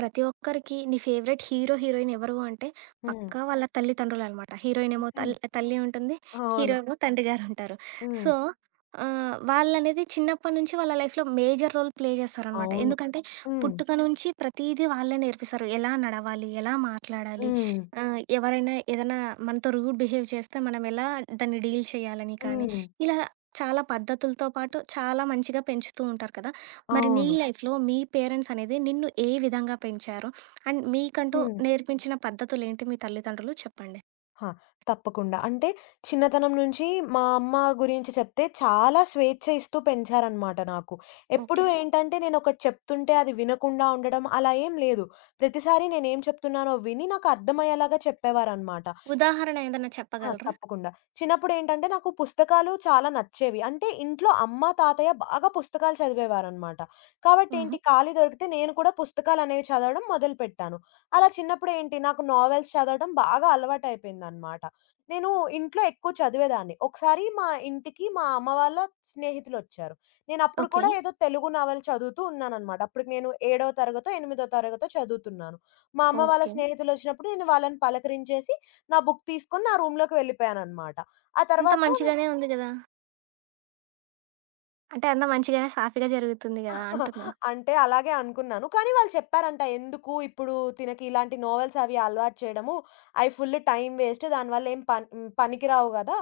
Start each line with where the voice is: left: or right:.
right: ప్రతి ఒక్కరికి నీ ఫేవరెట్ హీరో, హీరోయిన్ ఎవరు అంటే
left: హ్మ్.
right: పక్కా వాళ్ళ తల్లిదండ్రులనమాట. హీరోయిన్ ఏమో
left: హ్మ్.
right: తల్లి ఉంటుంది. హీరో
left: అవును.
right: ఏమో తండ్రి గారుంటారు.
left: హ్మ్.
right: సో, వాళ్ళనేది చిన్నప్పటి నుంచి వాళ్ళ లైఫ్‌లో మేజర్ రోల్ ప్లే చేస్తారనమాట.
left: అవును.
right: ఎందుకంటే
left: హ్మ్.
right: పుట్టుక నుంచి ప్రతీదీ వాళ్ళే నేర్పిస్తారు. ఎలా నడవాలి? ఎలా మాట్లాడాలి?
left: హ్మ్.
right: ఎవరైనా ఏదైనా మనతో రూడ్ బిహేవ్ చేస్తే మనం ఎలా దాన్ని డీల్ చేయాలని కానీ,
left: హ్మ్.
right: ఇలా చాలా పద్ధతులతో పాటు చాలా మంచిగా పెంచుతూ ఉంటారు కదా! మరి నీ
left: అవును.
right: లైఫ్‌లో మీ పేరెంట్స్ అనేది నిన్ను ఏ విధంగా పెంచారు? అండ్ మీకంటూ
left: హ్మ్. హ్మ్.
right: నేర్పించిన పద్ధతులేంటి మీ తల్లిదండ్రులు? చెప్పండి.
left: ఆ! తప్పకుండా. అంటే చిన్నతనం నుంచి మా అమ్మ గురించి చెప్తే చాలా స్వేచ్ఛ ఇస్తూ పెంచారనమాట నాకు. ఎప్పుడు
right: ఓకే.
left: ఏంటంటే నేనొకటి చెప్తుంటే అది వినకుండా ఉండడం అలా ఏం లేదు. ప్రతిసారి నేనేం చెప్తున్నానో విని నాకు అర్థమయ్యేలాగా చెప్పేవారనమాట.
right: ఉదాహరణ ఏదన్నా
left: ఆ!
right: చెప్పగలరా?
left: తప్పకుండా. చిన్నప్పుడేంటంటే నాకు పుస్తకాలు చాలా నచ్చేవి. అంటే ఇంట్లో అమ్మ, తాతయ్య బాగా పుస్తకాలు చదివేవారనమాట. కాబట్టేంటి
right: హుహు.
left: ఖాళీ దొరికితే నేను కూడా పుస్తకాలనేవి చదవడం మొదలుపెట్టాను. అలా చిన్నప్పుడేంటి నాకు నావెల్స్ చదవడం బాగా అలవాటయిపోయిందనమాట. నేను ఇంట్లో ఎక్కువ చదివేదాన్ని. ఒకసారి మా ఇంటికి మా అమ్మ వాళ్ళ స్నేహితులొచ్చారు. నేనప్పుడు
right: ఓకే.
left: కూడా ఏదో తెలుగు నవల చదువుతూ ఉన్నాననమాట. అప్పటికి నేను ఏడో తరగతో, ఎనిమిదో తరగతో చదువుతున్నాను. మా అమ్మ వాళ్ళ
right: ఓకే.
left: స్నేహితులొచ్చినప్పుడు నేను వాళ్ళని పలకరించేసి నా బుక్ తీసుకొని నా రూమ్‌లోకి వెళ్ళిపోయాననమాట. ఆ
right: అంతా
left: తర్వాత
right: మంచిగానే ఉంది గదా! అంటే అంతా మంచిగానే సాఫీగా జరుగుతుంది గదా! అంటున్నా.
left: అంటే అలాగే అనుకున్నాను. కానీ వాళ్ళు చెప్పారంట, "ఎందుకు ఇప్పుడు తినకి ఇలాంటి నోవెల్స్ అవి అలవాటు చేయడము, అవి ఫుల్ టైమ్ వేస్ట్. దానివల్ల ఏం పనికిరావు గదా!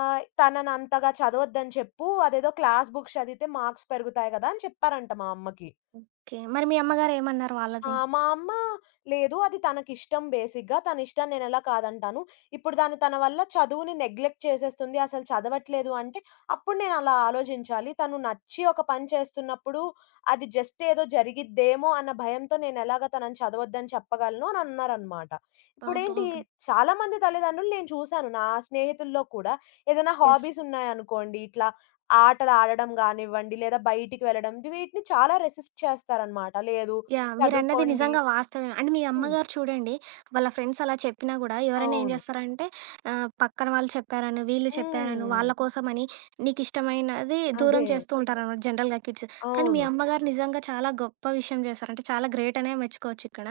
left: తననంతగా చదవద్దని చెప్పు. అదేదో క్లాస్ బుక్స్ చదివితే మార్క్స్ పెరుగుతాయి గదా!" అని చెప్పారంట మా అమ్మకి.
right: ఓకే. మరి మీ అమ్మగారేమన్నారు
left: ఆ!
right: వాళ్ళది?
left: మా అమ్మ లేదు అది తనకిష్టం బేసిక్‌గా. తనిష్టం నేనెలా కాదంటాను. ఇప్పుడు తన వల్ల చదువుని నెగ్లెక్ట్ చేసేస్తుంది. అసలు చదవట్లేదు అంటే, అప్పుడు నేనలా ఆలోచించాలి. తను నచ్చి ఒక పని చేస్తున్నప్పుడు, అది జస్ట్ ఏదో జరిగిద్దేమో అన్న భయంతో నేనెలాగా తనని చదవద్దని చెప్పగలను అని అన్నారనమాట. ఇప్పుడేంటి
right: అబ్బబ్బబ్బో!
left: చాలామంది తల్లిదండ్రులు నేను చూసాను. నా స్నేహితుల్లో కూడా ఏదైనా
right: యెస్.
left: హాబీస్ ఉన్నాయనుకోండి, ఇట్లా ఆటలు ఆడడం గానివ్వండి, లేదా బయటికి వెళ్ళడం వీటిని చాలా రెసిస్ట్ చేస్తారనమాట. లేదు
right: యాహ్! మీరన్నది
left: చదువుకోండి.
right: నిజంగా వాస్తవమే. అండ్ మీ
left: హ్మ్.
right: అమ్మగారు చూడండి, వాళ్ళ ఫ్రెండ్స్ అలా చెప్పినా గూడా ఎవరైనా ఏం
left: అవును.
right: జేస్తారంటే పక్కన వాళ్ళు చెప్పారనో, వీళ్ళు చెప్పారనో,
left: హ్మ్.
right: వాళ్ళ కోసమని నీకిష్టమైనది
left: అదే.
right: దూరం చేస్తూ ఉంటారనమాట జనరల్‌గా కిడ్స్. కానీ మీ
left: అవును.
right: అమ్మగారు నిజంగా చాలా గొప్ప విషయం జేశారు. అంటే చాలా గ్రేట్ అనే మెచ్చుకోవచ్చు ఇక్కడ.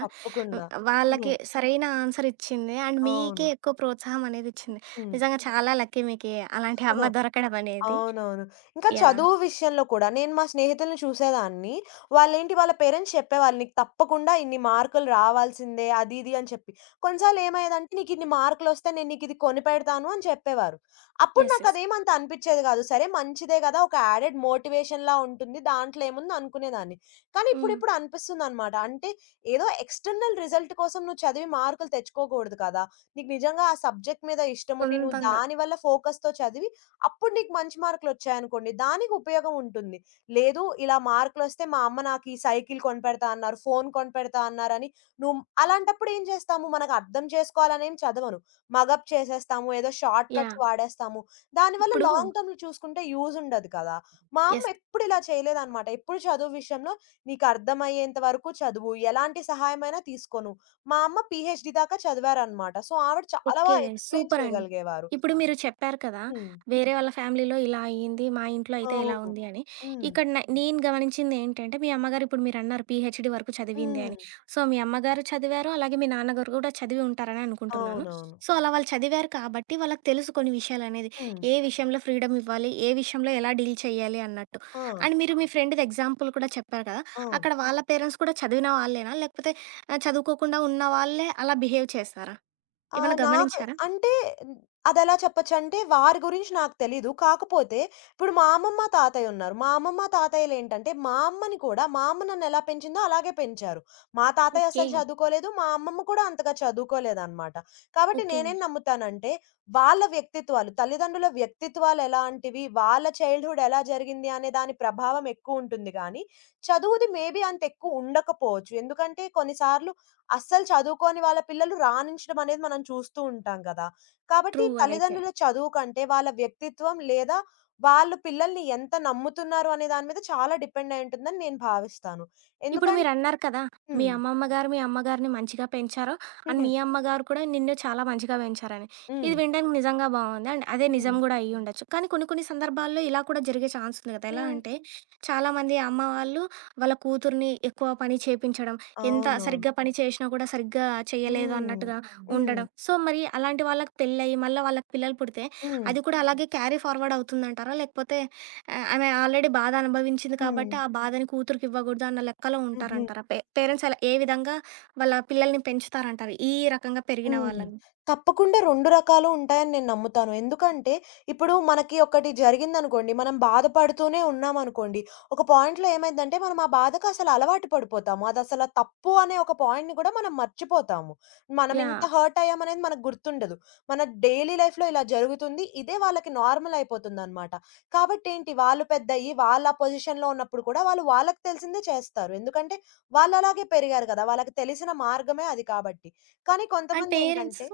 right: ఉమ్,
left: తప్పకుండా. హుహు.
right: వాళ్ళకి సరైన ఆన్సర్ ఇచ్చింది. అండ్ మీకే
left: అవును.
right: ఎక్కువ ప్రోత్సాహం అనేది ఇచ్చింది.
left: హ్మ్.
right: నిజంగా చాలా లక్కీ మీకి అలాంటి అమ్మ దొరకడం అనేది.
left: అవునవును. ఇంకా
right: యాహ్!
left: చదువు విషయంలో కూడా నేను మా స్నేహితులను చూసేదాన్ని. వాళ్ళేంటి వాళ్ళ పేరెంట్స్ చెప్పేవాళ్ళు "నీకు తప్పకుండా ఇన్ని మార్కులు రావాల్సిందే" అది ఇది అని చెప్పి. కొన్నిసార్లు ఏమయ్యేదంటే "నీకిన్ని మార్కులొస్తే నేను నీకిది కొనిపెడతాను" అని చెప్పేవారు. అప్పుడు
right: యెస్. యెస్.
left: నాకదేం అంత అనిపిచ్చేది గాదు. సరే మంచిదే గదా! ఒక యాడెడ్ మోటివేషన్‌లా ఉంటుంది. దాంట్లో ఏముంది అనుకునేదాన్ని. కానీ
right: హ్మ్.
left: ఇప్పుడిప్పుడు అనిపిస్తుందనమాట. అంటే ఏదో ఎక్స్‌టర్నల్ రిజల్ట్ కోసం నువ్వు చదివి మార్కులు తెచ్చుకోకూడదు కదా! నీకు నిజంగా ఆ సబ్జెక్ట్ మీద ఇష్టముండి నువ్వు
right: సొంతంగా.
left: దాని వల్ల ఫోకస్‌తో చదివి అప్పుడు నీకు మంచి మార్కులొచ్చాయనుకోండి, దానికి ఉపయోగం ఉంటుంది. లేదు ఇలా మార్కులొస్తే మా అమ్మ నాకీ సైకిల్ కొనిపెడతా అన్నారు, ఫోను కొనిపెడతా అన్నారని నువ్వు అలాంటప్పుడు ఏం చేస్తాము? మనకు అర్థం చేసుకోవాలనేం చదవను. మగప్ చేసేస్తాము, ఏదో షార్ట్ కట్స్
right: యాహ్!
left: వాడేస్తాము. దానివల్ల
right: ఇప్పుడు.
left: లాంగ్ టర్మ్‌లో చూసుకుంటే యూజ్ ఉండదు కదా! మా అమ్మ
right: యెస్.
left: ఎప్పుడు ఇలా చేయలేదనమాట. ఎప్పుడు చదువు విషయంలో నీకర్థమయ్యేంత వరకు చదువు, ఎలాంటి సహాయమైనా తీసుకో నువ్వు. మా అమ్మ పీహెచ్‌డీ దాకా చదివారనమాట. సో, ఆవిడ చాలా
right: ఓకే.
left: ఎక్స్‌ప్లెయిన్
right: సూపరండి.
left: చేయగలిగేవారు.
right: ఇప్పుడు మీరు చెప్పారు కదా!
left: హ్మ్.
right: వేరే వాళ్ళ ఫ్యామిలీలో ఇలా అయింది. మా ఇంట్లో అయితే ఇలా
left: అవును.
right: ఉంది అని.
left: హ్మ్.
right: ఇక్కడ నేను గమనించిందేంటంటే మీ అమ్మగారు ఇప్పుడు మీరన్నారు పీహెచ్‌డీ వరకు చదివింది
left: హ్మ్.
right: అని. సో, మీ అమ్మగారు చదివారు. అలాగే మీ నాన్నగారు కూడా చదివి ఉంటారని అనుకుంటున్నాను.
left: అవునవును.
right: సో, అలా వాళ్ళు చదివారు కాబట్టి వాళ్ళకి తెలుసు కొన్ని విషయాలనేది.
left: హ్మ్.
right: ఏ విషయంలో ఫ్రీడమ్ ఇవ్వాలి? ఏ విషయంలో ఎలా డీల్ చేయాలి అన్నట్టు.
left: ఆ!
right: అండ్ మీరు మీ ఫ్రెండ్‌ది ఎగ్జాంపుల్ కూడా చెప్పారు కదా!
left: అవును.
right: అక్కడ వాళ్ళ పేరెంట్స్ కూడా చదివిన వాళ్ళేనా? లేకపోతే చదువుకోకుండా ఉన్న వాళ్ళే అలా బిహేవ్ చేస్తారా?
left: ఆ!
right: ఏమన్నా
left: నాకు
right: గమనించారా?
left: అంటే అదెలా చెప్పచ్చంటే, వారి గురించి నాకు తెలీదు. కాకపోతే ఇప్పుడు మా అమ్మమ్మ, తాతయ్య ఉన్నారు. మా అమ్మమ్మ, తాతయ్యలేంటంటే, మా అమ్మని కూడా మా అమ్మ నన్నెలా పెంచిందో అలాగే పెంచారు. మా తాతయ్య
right: ఓకే.
left: అసలు చదువుకోలేదు. మా అమ్మమ్మ కూడా అంతగా చదువుకోలేదనమాట. కాబట్టి
right: ఓకే.
left: నేనేం నమ్ముతానంటే, వాళ్ళ వ్యక్తిత్వాలు, తల్లిదండ్రుల వ్యక్తిత్వాలు ఎలాంటివి, వాళ్ళ చైల్డ్‌హుడ్ ఎలా జరిగింది అనే దాని ప్రభావం ఎక్కువుంటుంది గానీ, చదువుది మేబీ అంత ఎక్కువ ఉండకపోవచ్చు. ఎందుకంటే కొన్నిసార్లు అస్సలు చదువుకోని వాళ్ళ పిల్లలు రాణించడం అనేది మనం చూస్తూ ఉంటాం కదా! కాబట్టి
right: ట్రూ అదైతే.
left: తల్లిదండ్రుల చదువు కంటే వాళ్ళ వ్యక్తిత్వం లేదా వాళ్ళు పిల్లల్ని ఎంత నమ్ముతున్నారు అనే దాని మీద చాలా డిపెండ్ అయి ఉంటుందని నేను భావిస్తాను.
right: ఇప్పుడు
left: ఎందుకన్
right: మీరన్నారు కదా! మీ
left: హ్మ్.
right: అమ్మమ్మ గారు, మీ అమ్మగారిని మంచిగా పెంచారు.
left: హ్మ్.
right: అండ్ మీ అమ్మగారు కూడా నిన్ను చాలా మంచిగా పెంచారని.
left: హ్మ్.
right: ఇది వినడానికి నిజంగా బావుంది. అండ్ అదే నిజం గూడా అయ్యుండొచ్చు. కానీ కొన్ని కొన్ని సందర్భాల్లో ఇలా కూడా జరిగే ఛాన్స్ ఉంది కదా! ఎలా
left: హ్మ్.
right: అంటే చాలామంది అమ్మ వాళ్ళు వాళ్ళ కూతుర్ని ఎక్కువ పని చేపించడం, ఎంత
left: అవునవును.
right: సరిగ్గా పని చేషినా కూడా సరిగ్గా చేయలేదు
left: హ్మ్.
right: అన్నట్టుగా
left: హ్మ్.
right: ఉండడం. సో, మరి అలాంటి వాళ్ళకి పెళ్ళయ్యి, మళ్ళా వాళ్ళకి పిల్లలు పుడితే
left: హ్మ్.
right: అది కూడా అలాగే క్యారీ ఫార్వర్డ్ అవుతుందంటారా? లేకపోతే ఆ! ఆమె ఆల్రెడీ బాధ అనుభవించింది
left: హ్మ్.
right: కాబట్టి, ఆ బాధని కూతురికివ్వగూడదు అన్న లెక్కలో
left: హుహు.
right: ఉంటారంటారా? పేరెంట్స్ అలా ఏ విధంగా వాళ్ళ పిల్లల్ని పెంచుతారంటారు, ఈ రకంగా పెరిగిన
left: హ్మ్.
right: వాళ్ళని?
left: తప్పకుండా 2 రకాలు ఉంటాయని నేను నమ్ముతాను. ఎందుకంటే, ఇప్పుడు మనకి ఒకటి జరిగిందనుకోండి, మనం బాధపడుతూనే ఉన్నామనుకోండి, ఒక పాయింట్‌లో ఏమైద్దంటే, మనం ఆ బాధకసలు అలవాటు పడిపోతాము. అదసల తప్పు అనే ఒక పాయింట్‌ని కూడా మనం మర్చిపోతాము. మనం ఇంత
right: యాహ్!
left: హర్ట్ అయ్యామనేది మనకు గుర్తుండదు. మన డైలీ లైఫ్‌లో ఇలా జరుగుతుంది. ఇదే వాళ్ళకి నార్మల్ అయిపోతుందనమాట. కాబట్టేంటి, వాళ్ళు పెద్దయ్యి, వాళ్ళ పొజిషన్‌లో ఉన్నప్పుడు కూడా వాళ్ళు వాళ్ళకి తెలిసిందే చేస్తారు. ఎందుకంటే, వాళ్ళలాగే పెరిగారు కదా! వాళ్ళకి తెలిసిన మార్గమే అది కాబట్టి. కానీ
right: అండ్ పేరెంట్స్.
left: కొంతమందేంటంటే,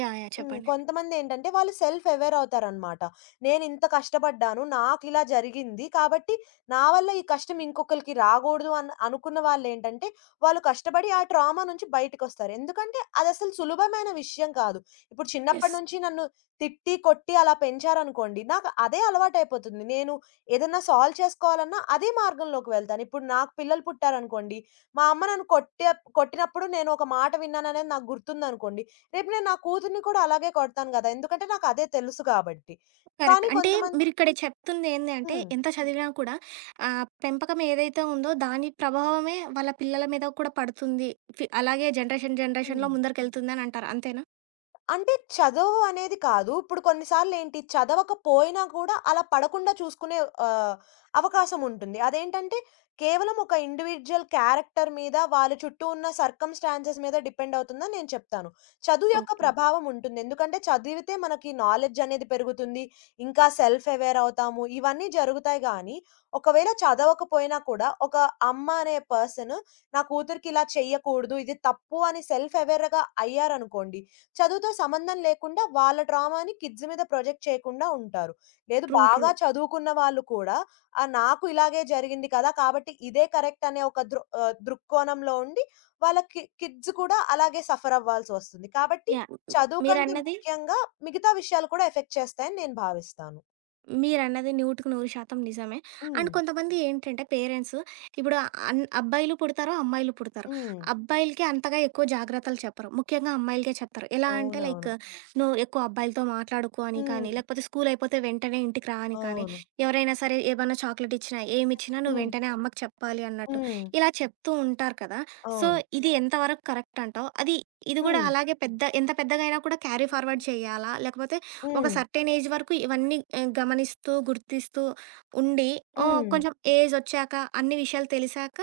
right: యాహ్! యాహ్!
left: హ్మ్.
right: చెప్పండి.
left: కొంతమందేంటంటే వాళ్ళు సెల్ఫ్ అవేర్ అవుతారనమాట. నేనింత కష్టపడ్డాను, నాకిలా జరిగింది కాబట్టి నా వల్ల ఈ కష్టం ఇంకొకళ్ళకి రాగూడదు అని అనుకున్న వాళ్ళేంటంటే, వాళ్ళు కష్టపడి ఆ ట్రామా నుంచి బయటకొస్తారు. ఎందుకంటే అదసలు సులభమైన విషయం కాదు. ఇప్పుడు
right: యెస్.
left: చిన్నప్పటి నుంచి నన్ను తిట్టి, కొట్టి అలా పెంచారనుకోండి, నాకు అదే అలవాటయిపోతుంది. నేను ఏదన్నా సాల్వ్ చేసుకోవాలన్నా అదే మార్గంలోకి వెళ్తాను. ఇప్పుడు నాకు పిల్లలు పుట్టారనుకోండి, మా అమ్మ నన్ను కొట్టినప్పుడు నేను ఒక మాట విన్నాననేది నాకు గుర్తుందనుకోండి, రేపు నేను నా కూతురిని కూడా అలాగే కొడతాను గదా! ఎందుకంటే నాకదే తెలుసు కాబట్టి.
right: కరెక్ట్.
left: కానీ
right: అంటే
left: కొంతమంది
right: మీరిక్కడ చెప్తుందేంది అంటే,
left: హ్మ్.
right: ఎంత చదివినా కూడా పెంపకం ఏదైతే ఉందో దాని ప్రభావమే వాళ్ళ పిల్లల మీద కూడా పడుతుంది. అలాగే జనరేషన్ జనరేషన్‌లో
left: హ్మ్.
right: ముందరికెళ్తుందని అంటారు. అంతేనా?
left: అంటే చదువు అనేది కాదు. ఇప్పుడు కొన్ని సార్లేంటి చదవకపోయినా కూడా అలా పడకుండా చూసుకునే ఆహ్, అవకాశం ఉంటుంది. అదేంటంటే కేవలం ఒక ఇండివిడ్యుయల్ క్యారెక్టర్ మీద, వాళ్ళ చుట్టూ ఉన్న సర్కమ్‌స్టాన్సెస్ మీద డిపెండ్ అవుతుందని నేను చెప్తాను. చదువు యొక్క
right: ఓకే.
left: ప్రభావం ఉంటుంది. ఎందుకంటే చదివితే మనకి నాలెడ్జ్ అనేది పెరుగుతుంది. ఇంకా సెల్ఫ్ అవేర్ అవుతాము. ఇవన్నీ జరుగుతాయి గానీ, ఒకవేళ చదవకపోయినా కూడా ఒక అమ్మ అనే పర్సన్ నా కూతురికి ఇలా చేయకూడదు, ఇది తప్పు అని సెల్ఫ్ అవేర్‌గా అయ్యారనుకోండి, చదువుతో సంబంధం లేకుండా వాళ్ళ ట్రామాని కిడ్స్ మీద ప్రొజెక్ట్ చేయకుండా ఉంటారు. లేదు
right: ట్రూ. ట్రూ.
left: బాగా చదువుకున్న వాళ్ళు కూడా నాకు ఇలాగే జరిగింది కదా! కాబట్టి ఇదే కరెక్ట్ అనే ఒక దృక్కోణంలో ఉండి వాళ్ళ కిడ్స్ కూడా అలాగే సఫర్ అవ్వాల్సొస్తుంది. కాబట్టి
right: యాహ్!
left: చదువు కంటే
right: మీరన్నది
left: ముఖ్యంగా మిగతా విషయాలు కూడా ఎఫెక్ట్ చేస్తాయని నేను భావిస్తాను.
right: మీరన్నది నూటికి నూరు శాతం నిజమే. అండ్
left: హ్మ్.
right: కొంతమంది ఏంటంటే పేరెంట్స్ ఇప్పుడు అబ్బాయిలు పుడతారు, అమ్మాయిలు పుడతారు.
left: హ్మ్.
right: అబ్బాయిలకి అంతగా ఎక్కువ జాగ్రత్తలు చెప్పరు. ముఖ్యంగా అమ్మాయిలకే చెప్తారు. ఎలా అంటే లైక్
left: అవునవును.
right: నువ్వు ఎక్కువ అబ్బాయిలతో మాట్లాడకు అని
left: హ్మ్.
right: కానీ, లేకపోతే స్కూల్ అయిపోతే వెంటనే ఇంటికి రా అని కానీ,
left: అవును.
right: ఎవరైనా సరే ఏమన్నా చాక్లెట్ ఇచ్చినా, ఏమిచ్చినా నువ్వు
left: హ్మ్.
right: వెంటనే అమ్మకి చెప్పాలి అన్నట్టు.
left: హ్మ్.
right: ఇలా చెప్తూ ఉంటారు కదా! సో,
left: అవును.
right: ఇది ఎంతవరకు కరెక్ట్ అంటావు? అది ఇది గూడా
left: హ్మ్.
right: అలాగే పెద్ద ఎంత పెద్దగా అయినా కూడా క్యారీ ఫార్వర్డ్ చేయాలా? లేకపోతే ఒక
left: హ్మ్.
right: సర్టెన్ ఏజ్ వరకు ఇవన్నీ గమనిస్తూ, గుర్తిస్తూ ఉండి ఓహ్!
left: హ్మ్.
right: కొంచెం ఏజ్ ఒచ్చాక అన్ని విషయాలు తెలిసాక,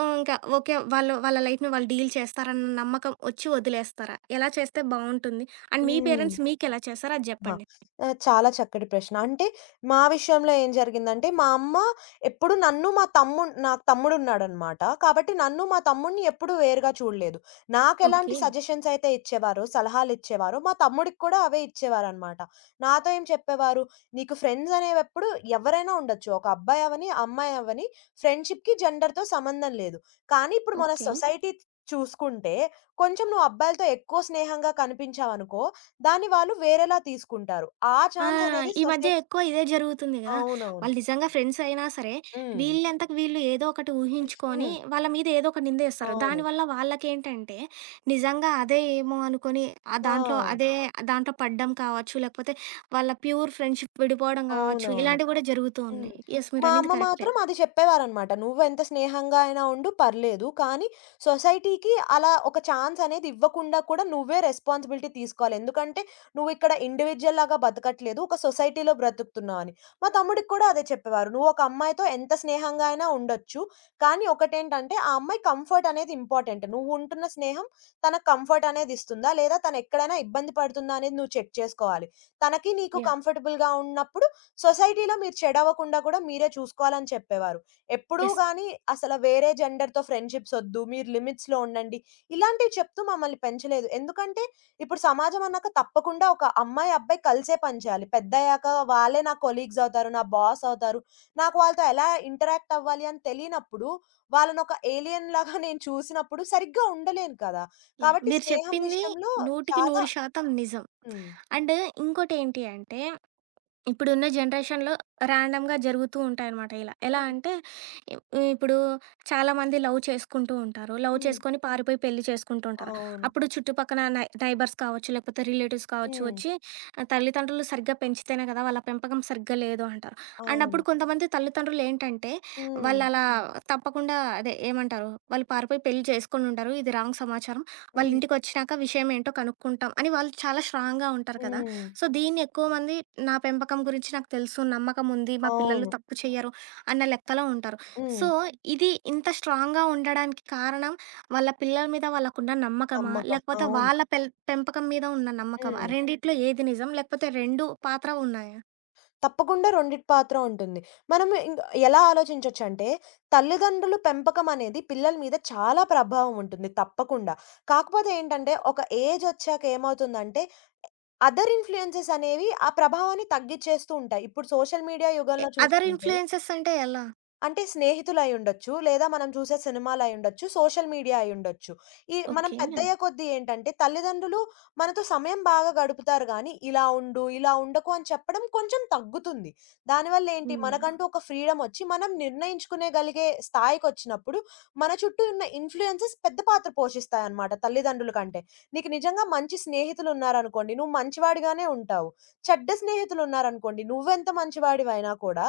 right: ఇంకా ఓకే. వాళ్ళు వాళ్ళ లైఫ్‌ని వాళ్ళు డీల్ చేస్తారన్న నమ్మకం ఒచ్చి వదిలేస్తారా? ఎలా చేస్తే బావుంటుంది? అండ్ మీ
left: హ్మ్.
right: పేరెంట్స్ మీకెలా చేశారో అది
left: అహా!
right: జెప్పండి.
left: చాలా చక్కటి ప్రశ్న. అంటే మా విషయంలో ఏం జరిగిందంటే, మా అమ్మ ఎప్పుడు నన్ను మా తమ్ముడు నాకు తమ్ముడున్నాడనమాట. కాబట్టి నన్ను, మా తమ్ముడిని ఎప్పుడూ వేరుగా చూడలేదు. నాకెలాంటి
right: ఓకే.
left: సజెషన్స్ అయితే ఇచ్చేవారో, సలహాలిచ్చేవారో, మా తమ్ముడికి కూడా అవే ఇచ్చేవారనమాట. నాతో ఏం చెప్పేవారు, "నీకు ఫ్రెండ్స్ అనేవెప్పుడు ఎవరైనా ఉండొచ్చు. ఒక అబ్బాయి అవని, అమ్మాయి అవని ఫ్రెండ్‌షిప్‌కి, జెండర్‌తో సంబంధం లేదు. కానీ ఇప్పుడు మన
right: ఓకే.
left: సొసైటీ చూసుకుంటే, కొంచెం నువ్వు అబ్బాయిలతో ఎక్కువ స్నేహంగా కనిపించావనుకో దాన్ని వాళ్ళు వేరేలా తీసుకుంటారు. ఆ
right: ఆ!
left: ఛాన్స్ అనేది
right: ఈ మధ్య
left: సొసైటీ
right: ఎక్కువ ఇదే జరుగుతుంది గదా!
left: అవునవును.
right: వాళ్ళు నిజంగా ఫ్రెండ్స్ అయినా సరే,
left: హ్మ్.
right: వీళ్ళంతకు వీళ్ళు ఏదో ఒకటి ఊహించుకొని,
left: హ్మ్.
right: వాళ్ళ మీద ఏదో ఒక నిందేస్తారు.
left: అవును.
right: దానివల్ల వాళ్ళకేంటంటే, నిజంగా అదే ఏమో అనుకోని, ఆ
left: ఆ!
right: దాంట్లో అదే దాంట్లో పడ్డం కావచ్చు, లేకపోతే వాళ్ళ ప్యూర్ ఫ్రెండ్‌షిప్ విడిపోవడం గావచ్చు,
left: అవునవును.
right: ఇలాంటివి గూడా జరుగుతూ
left: హ్మ్.
right: ఉన్నాయి. యెస్.
left: మా
right: మీరనింది
left: అమ్మ
right: కరెక్టే.
left: మాత్రం అది చెప్పేవారనమాట. "నువ్వెంత స్నేహంగా అయినా ఉండు పర్లేదు. కానీ సొసైటీకి అలా ఒక ఛాన్స్ అనేది ఇవ్వకుండా కూడా నువ్వే రెస్పాన్సిబిలిటీ తీసుకోవాలి. ఎందుకంటే నువ్విక్కడ ఇండివిడ్యుయల్ లాగా బతకట్లేదు. ఒక సొసైటీలో బ్రతుకుతున్నావు" అని. మా తమ్ముడికి కూడా అదే చెప్పేవారు. "నువ్వు ఒక అమ్మాయితో ఎంత స్నేహంగా అయినా ఉండొచ్చు. కానీ ఒకటేంటంటే ఆ అమ్మాయి కంఫర్ట్ అనేది ఇంపార్టెంట్. నువ్వు ఉంటున్న స్నేహం తనకు కంఫర్ట్ అనేది ఇస్తుందా? లేదా తను ఎక్కడైనా ఇబ్బంది పడుతుందా అనేది నువ్వు చెక్ చేసుకోవాలి. తనకి నీకు
right: యాహ్!
left: కంఫర్టబుల్‌గా ఉన్నప్పుడు సొసైటీలో మీరు చెడవ్వకుండా కూడా మీరే చూసుకోవాలని చెప్పేవారు. ఎప్పుడూ
right: యెస్.
left: గాని అసల వేరే జెండర్‌తో ఫ్రెండ్‌షిప్స్ ఒద్దు. మీరు లిమిట్స్‌లో ఉండండి. ఇలాంటివి చెప్తూ మమ్మల్ని పెంచలేదు. ఎందుకంటే ఇప్పుడు సమాజం అన్నాక తప్పకుండా ఒక అమ్మాయి, అబ్బాయి కలిసే పని చేయాలి. పెద్దయ్యాక వాళ్ళే నా కొలీగ్స్ అవుతారు. నా బాస్ అవుతారు. నాకు వాళ్ళతో ఎలా ఇంటరాక్ట్ అవ్వాలి అని తెలియనప్పుడు వాళ్ళనొక ఏలియన్‌లాగా నేను చూసినప్పుడు సరిగ్గా ఉండలేను కదా!
right: యాహ్!
left: కాబట్టి
right: మీరు
left: స్నేహం
right: చెప్పింది
left: విషయంలో
right: 100కి
left: చాలా
right: 100% నిజం.
left: హ్మ్.
right: అండ్ ఇంకోటేంటి అంటే ఇప్పుడున్న జనరేషన్‌లో ర్యాండమ్‌గా జరుగుతూ ఉంటాయనమాట ఇలా. ఎలా
left: హ్మ్.
right: అంటే ఇ ఇప్పుడు చాలామంది లవ్ చేసుకుంటూ ఉంటారు. లవ్
left: హ్మ్.
right: చేసుకొని పారిపోయి పెళ్లి చేసుకుంటూ ఉంటారు.
left: అవును.
right: అప్పుడు చుట్టుపక్కన నైబర్స్ కావచ్చు, లేకపోతే రిలేటివ్స్ కావచ్చు
left: హ్మ్.
right: వచ్చి, "ఆ, తల్లిదండ్రులు సరిగ్గా పెంచితేనే కదా! వాళ్ళ పెంపకం సరిగ్గా లేదు" అంటారు. అండ్
left: అవును.
right: అప్పుడు కొంతమంది తల్లిదండ్రులు ఏంటంటే
left: హ్మ్.
right: వాళ్ళలా తప్పకుండా అదే ఏమంటారు? వాళ్ళు పారిపోయి పెళ్లి చేసుకొనుంటారు. ఇది రాంగ్ సమాచారం. వాళ్ళ
left: హ్మ్.
right: ఇంటికొచ్చినాక విషయం ఏంటో కనుక్కుంటాం అని వాళ్ళు చాలా స్ట్రాంగ్‌గా ఉంటారు కదా!
left: హ్మ్.
right: సో, దీన్ని ఎక్కువ మంది నా పెంపకం గురించి నాకు తెలుసు, నమ్మకముంది, మా పిల్లలు
left: అవును.
right: తప్పు చెయ్యరు అన్న లెక్కలో ఉంటారు.
left: హ్మ్.
right: సో, ఇది ఇంత స్ట్రాంగ్‌గా ఉండడానికి కారణం వాళ్ళ పిల్లల మీద వాళ్ళకున్న నమ్మకమా?
left: నమ్మకం.
right: లేకపోతే
left: అవును.
right: వాళ్ళ పెంపకం మీద ఉన్న నమ్మకమా?
left: హ్మ్.
right: రెండిట్లో ఏది నిజం? లేకపోతే 2 పాత్ర ఉన్నాయా?
left: తప్పకుండా రెండిటి పాత్ర ఉంటుంది. మనం ఇంక ఎలా ఆలోచించొచ్చంటే, తల్లిదండ్రులు పెంపకం అనేది పిల్లల మీద చాలా ప్రభావం ఉంటుంది తప్పకుండా. కాకపోతే ఏంటంటే, ఒక ఏజొచ్చాక ఏమవుతుందంటే, అదర్ ఇన్‌ఫ్లుయెన్సెస్ అనేవి ఆ ప్రభావాన్ని తగ్గిచ్చేస్తూ ఉంటాయి. ఇప్పుడు సోషల్ మీడియా
right: ఎ
left: యుగంలో
right: అదర్
left: చూసుకుంటే
right: ఇన్‌ఫ్లుయెన్సెస్ అంటే ఎలా?
left: అంటే స్నేహితులయ్యుండొచ్చు. లేదా మనం చూసే సినిమాలయ్యుండొచ్చు. సోషల్ మీడియా అయ్యుండొచ్చు. ఈ మనం
right: ఓకే.
left: పెద్దయ్యే కొద్దీ ఏంటంటే, తల్లిదండ్రులు మనతో సమయం బాగా గడుపుతారు గానీ, ఇలా ఉండు, ఇలా ఉండకు అని చెప్పడం కొంచెం తగ్గుతుంది. దానివల్ల ఏంటి
right: హ్మ్.
left: మనకంటూ ఒక ఫ్రీడమొచ్చి, మనం నిర్ణయించుకునేగలిగే స్థాయికొచ్చినప్పుడు, మన చుట్టూ ఉన్న ఇన్‌ఫ్లుయెన్సెస్ పెద్ద పాత్ర పోషిస్తాయన్నమాట తల్లిదండ్రుల కంటే. నీకు నిజంగా మంచి స్నేహితులున్నారనుకోండి, నువ్వు మంచివాడిగానే ఉంటావు. చెడ్డ స్నేహితులున్నారనుకోండి, నువ్వెంత మంచివాడివైనా కూడా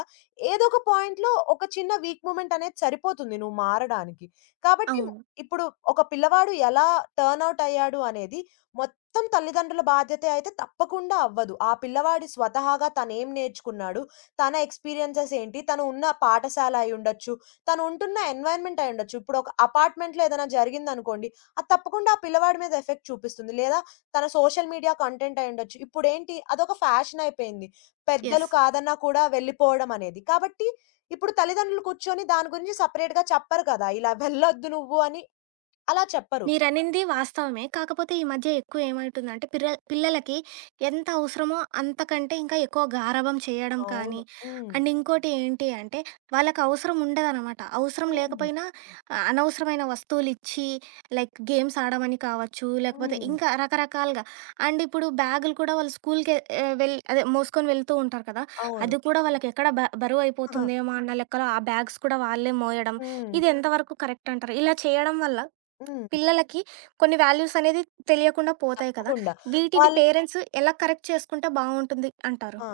left: ఏదో ఒక పాయింట్‌లో ఒక చిన్న వీక్ మూమెంట్ అనేది సరిపోతుంది నువ్వు మారడానికి. కాబట్టి
right: అవును.
left: ఇప్పుడు ఒక పిల్లవాడు ఎలా టర్న్ ఔట్ అయ్యాడు అనేది మొత్తం తల్లిదండ్రుల బాధ్యతే అయితే తప్పకుండా అవ్వదు. ఆ పిల్లవాడి స్వతహాగా తనేం నేర్చుకున్నాడు? తన ఎక్స్‌పీరియన్సెస్ ఏంటి? తను ఉన్న పాఠశాల అయ్యుండొచ్చు, తను ఉంటున్న ఎన్వైర్న్‌మెంట్ అయ్యుండొచ్చు. ఇప్పుడు ఒక అపార్ట్‌మెంట్‌లో ఏదైనా జరిగిందనుకోండి, అది తప్పకుండా ఆ పిల్లవాడి మీద ఎఫెక్ట్ చూపిస్తుంది. లేదా తన సోషల్ మీడియా కంటెంట్ అయ్యుండొచ్చు. ఇప్పుడేంటి అదొక ఫ్యాషన్ అయిపోయింది. పెద్దలు
right: యెస్.
left: కాదన్నా కూడా వెళ్ళిపోవడం అనేది. కాబట్టి ఇప్పుడు తల్లిదండ్రులు కూర్చొని దాని గురించి సెపరేట్‌గా చెప్పరు కదా! ఇలా వెళ్ళొద్దు నువ్వు అని అలా చెప్పరు.
right: మీరనింది వాస్తవమే. కాకపోతే ఈ మధ్య ఎక్కువ ఏమైతుందంటే పిల్లలకి ఎంత అవసరమో అంతకంటే ఇంకా ఎక్కువ గారాబం చేయడం కానీ,
left: అవును. హ్మ్.
right: అండ్ ఇంకోటి ఏంటి అంటే వాళ్ళకి అవసరం ఉండదనమాట. అవసరం
left: హ్మ్.
right: లేకపోయినా అనవసరమైన వస్తువులిచ్చి లైక్ గేమ్స్ ఆడమని కావచ్చు, లేకపోతే
left: హ్మ్.
right: ఇంకా రకరకాలుగా. అండ్ ఇప్పుడు బ్యాగులు కూడా వాళ్ళు స్కూల్‌కే ఆహ్, వెళ్ అదే మోసుకొని వెళ్తూ ఉంటారు కదా!
left: అవును.
right: అది కూడా వాళ్ళకెక్కడ బరువయిపోతుందేమో అన్న లెక్కలో ఆ బ్యాగ్స్ కూడా వాళ్ళే మోయడం.
left: హ్మ్.
right: ఇది ఎంతవరకు కరెక్ట్ అంటారు? ఇలా చేయడం వల్ల
left: హ్మ్.
right: పిల్లలకి కొన్ని వాల్యూస్ అనేది తెలియకుండా పోతాయి కదా!
left: తప్పకుండా.
right: వీటిని
left: వాళ్ళు
right: పేరెంట్స్ ఎలా కరెక్ట్ చేసుకుంటే బావుంటుంది అంటారు?
left: ఆ!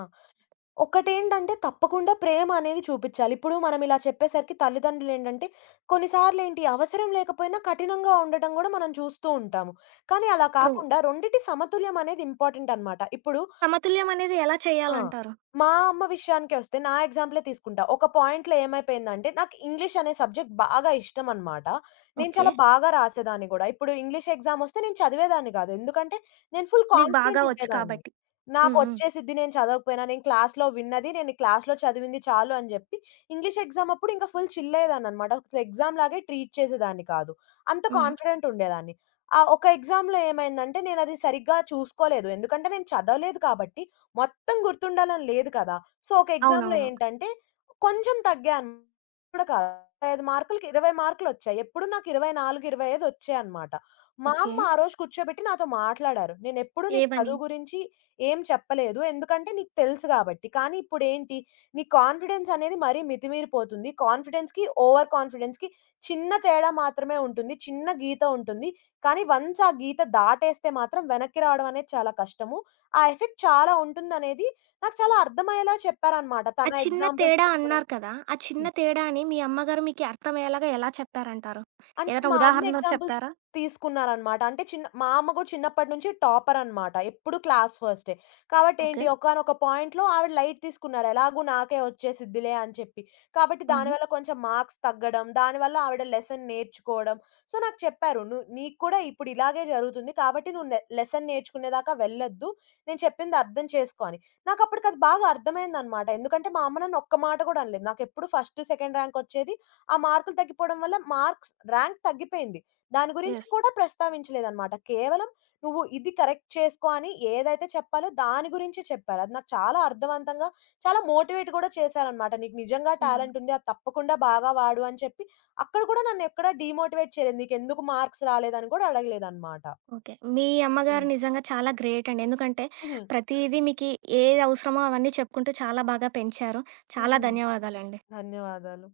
left: ఒకటేంటంటే తప్పకుండా ప్రేమ అనేది చూపిచ్చాలి. ఇప్పుడు మనం ఇలా చెప్పేసరికి తల్లిదండ్రులేంటంటే కొన్నిసార్లేంటి అవసరం లేకపోయినా కఠినంగా ఉండటం గూడా మనం చూస్తూ ఉంటాము. కానీ అలా
right: ట్రూ.
left: కాకుండా రెండిటి సమతుల్యం అనేది ఇంపార్టెంట్ అన్నమాట. ఇప్పుడు
right: సమతుల్యం అనేది ఎలా
left: ఆ!
right: చేయాలంటారు?
left: మా అమ్మ విషయానికొస్తే నా ఎగ్జాంపులే తీసుకుంటా. ఒక పాయింట్‌లో ఏమైపోయిందంటే, నాకు ఇంగ్లీష్ అనే సబ్జెక్ట్ బాగా ఇష్టమనమాట. నేను
right: ఓకే.
left: చాలా బాగా రాసేదాన్ని గూడా. ఇప్పుడు ఇంగ్లీష్ ఎగ్జామొస్తే నేను చదివేదాన్ని గాదు. ఎందుకంటే, నేను ఫుల్
right: నీకు బాగా
left: కాన్ఫిడెంట్
right: వచ్చు
left: ఉండేదాన్ని.
right: కాబట్టి. హ్మ్. హ్మ్.
left: నాకొచ్చేసిద్ది నేను చదవకపోయినా, నేను క్లాస్‌లో విన్నది, నేను క్లాస్‌లో చదివింది చాలు అని జెప్పి, ఇంగ్లీష్ ఎగ్జామ్ అప్పుడు ఇంకా ఫుల్ చిల్లయ్యేదాన్ననమాట. అసలు ఎగ్జామ్ లాగే ట్రీట్ చేసేదాన్ని కాదు. అంత
right: హ్మ్.
left: కాన్ఫిడెంట్ ఉండేదాన్ని. ఆ ఒక ఎగ్జామ్‌లో ఏమైందంటే, నేనది సరిగ్గా చూసుకోలేదు. ఎందుకంటే, నేను చదవలేదు కాబట్టి మొత్తం గుర్తుండాలని లేదు కదా! సో, ఒక ఎగ్జామ్‌లో
right: అవునవును.
left: ఏంటంటే, కొంచెం తగ్గాను కూడా కాదు. 25 మార్కులకి 20 మార్కులొచ్చాయి. ఎప్పుడూ నాకు 24, 25 వచ్చాయన్నమాట. మా
right: ఓకే.
left: అమ్మ ఆ రోజు కూర్చోబెట్టి నాతో మాట్లాడారు. "నేనెప్పుడూ నీకు
right: ఏమని?
left: చదువు గురించి ఏం చెప్పలేదు. ఎందుకంటే నీకు తెలుసు గాబట్టి. కానీ ఇప్పుడేంటి నీ కాన్ఫిడెన్స్ అనేది మరీ మితిమీరిపోతుంది. కాన్ఫిడెన్స్‌కి, ఓవర్ కాన్ఫిడెన్స్‌కి చిన్న తేడా మాత్రమే ఉంటుంది. చిన్న గీత ఉంటుంది. కానీ వన్స్ ఆ గీత దాటేస్తే మాత్రం వెనక్కి రావడం అనేది చాలా కష్టము. ఆ ఎఫెక్ట్ చాలా ఉంటుందనేది నాకు చాలా అర్థమయ్యేలా చెప్పారనమాట.
right: ఆ
left: తన
right: చిన్న
left: ఎగ్జాంపుల్స్
right: తేడా
left: చెప్పడం.
right: అన్నారు కదా! ఆ చిన్న తేడాని మీ అమ్మగారు మీకు అర్థమయ్యేలాగా ఎలా చెప్పారంటారు?
left: అంటే
right: ఏదైనా
left: మా అమ్మ
right: ఉదాహరణతో
left: ఎగ్జాంపుల్స్
right: చెప్తారా?
left: తీసుకున్నారనమాట. అంటే చిన్న మా అమ్మ గూడా చిన్నప్పటి నుంచి టాపరనమాట. ఎప్పుడు క్లాస్ ఫస్టే. కాబట్టి ఏంటి
right: ఓకే.
left: ఒకానొక పాయింట్‌లో ఆవిడ లైట్ తీసుకున్నారు. ఎలాగో నాకే వచ్చేసిద్దిలే అని చెప్పి. కాబట్టి
right: హుహు.
left: దానివల్ల కొంచెం మార్క్స్ తగ్గడం, దానివల్ల ఆవిడ లెసన్ నేర్చుకోవడం. సో, నాకు చెప్పారు. "నువ్వు నీకు కూడా ఇప్పుడు ఇలాగే జరుగుతుంది. కాబట్టి నువ్వు లెసన్ నేర్చుకునేదాకా వెళ్ళొద్దు. నేను చెప్పింది అర్థం చేసుకో" అని. నాకప్పటికది బాగా అర్థమైందనమాట. ఎందుకంటే మా అమ్మ నన్ను ఒక్క మాట గూడా అనలేదు. నాకెప్పుడు ఫస్ట్, సెకండ్ ర్యాంకొచ్చేది. ఆ మార్కులు తగ్గిపోవడం వల్ల మార్క్స్ ర్యాంక్ తగ్గిపోయింది. దాని గురించి
right: యెస్.
left: కూడా ప్రస్తావించలేదనమాట. కేవలం "నువ్వు ఇది కరెక్ట్ చేసుకో" అని ఏదైతే చెప్పాలో దాని గురించే చెప్పారు. అది నాకు చాలా అర్థవంతంగా, చాలా మోటివేట్ గూడా చేశారనమాట. "నీకు నిజంగా
right: హ్మ్.
left: టాలెంట్ ఉంది. అది తప్పకుండా బాగా వాడు" అని చెప్పి అక్కడ కూడా నన్నెక్కడా డీమోటివేట్ చేయలేదు. "నీకెందుకు మార్క్స్ రాలేదని" కూడా అడగలేదనమాట.
right: ఓకే. మీ
left: హ్మ్.
right: అమ్మగారు నిజంగా చాలా గ్రేట్ అండి. ఎందుకంటే
left: హ్మ్. హ్మ్.
right: ప్రతీదీ మీకి ఏది అవసరమో అవన్నీ చెప్పుకుంటూ చాలా బాగా పెంచారు. చాలా
left: హ్మ్.
right: ధన్యవాదాలండి.
left: ధన్యవాదాలు.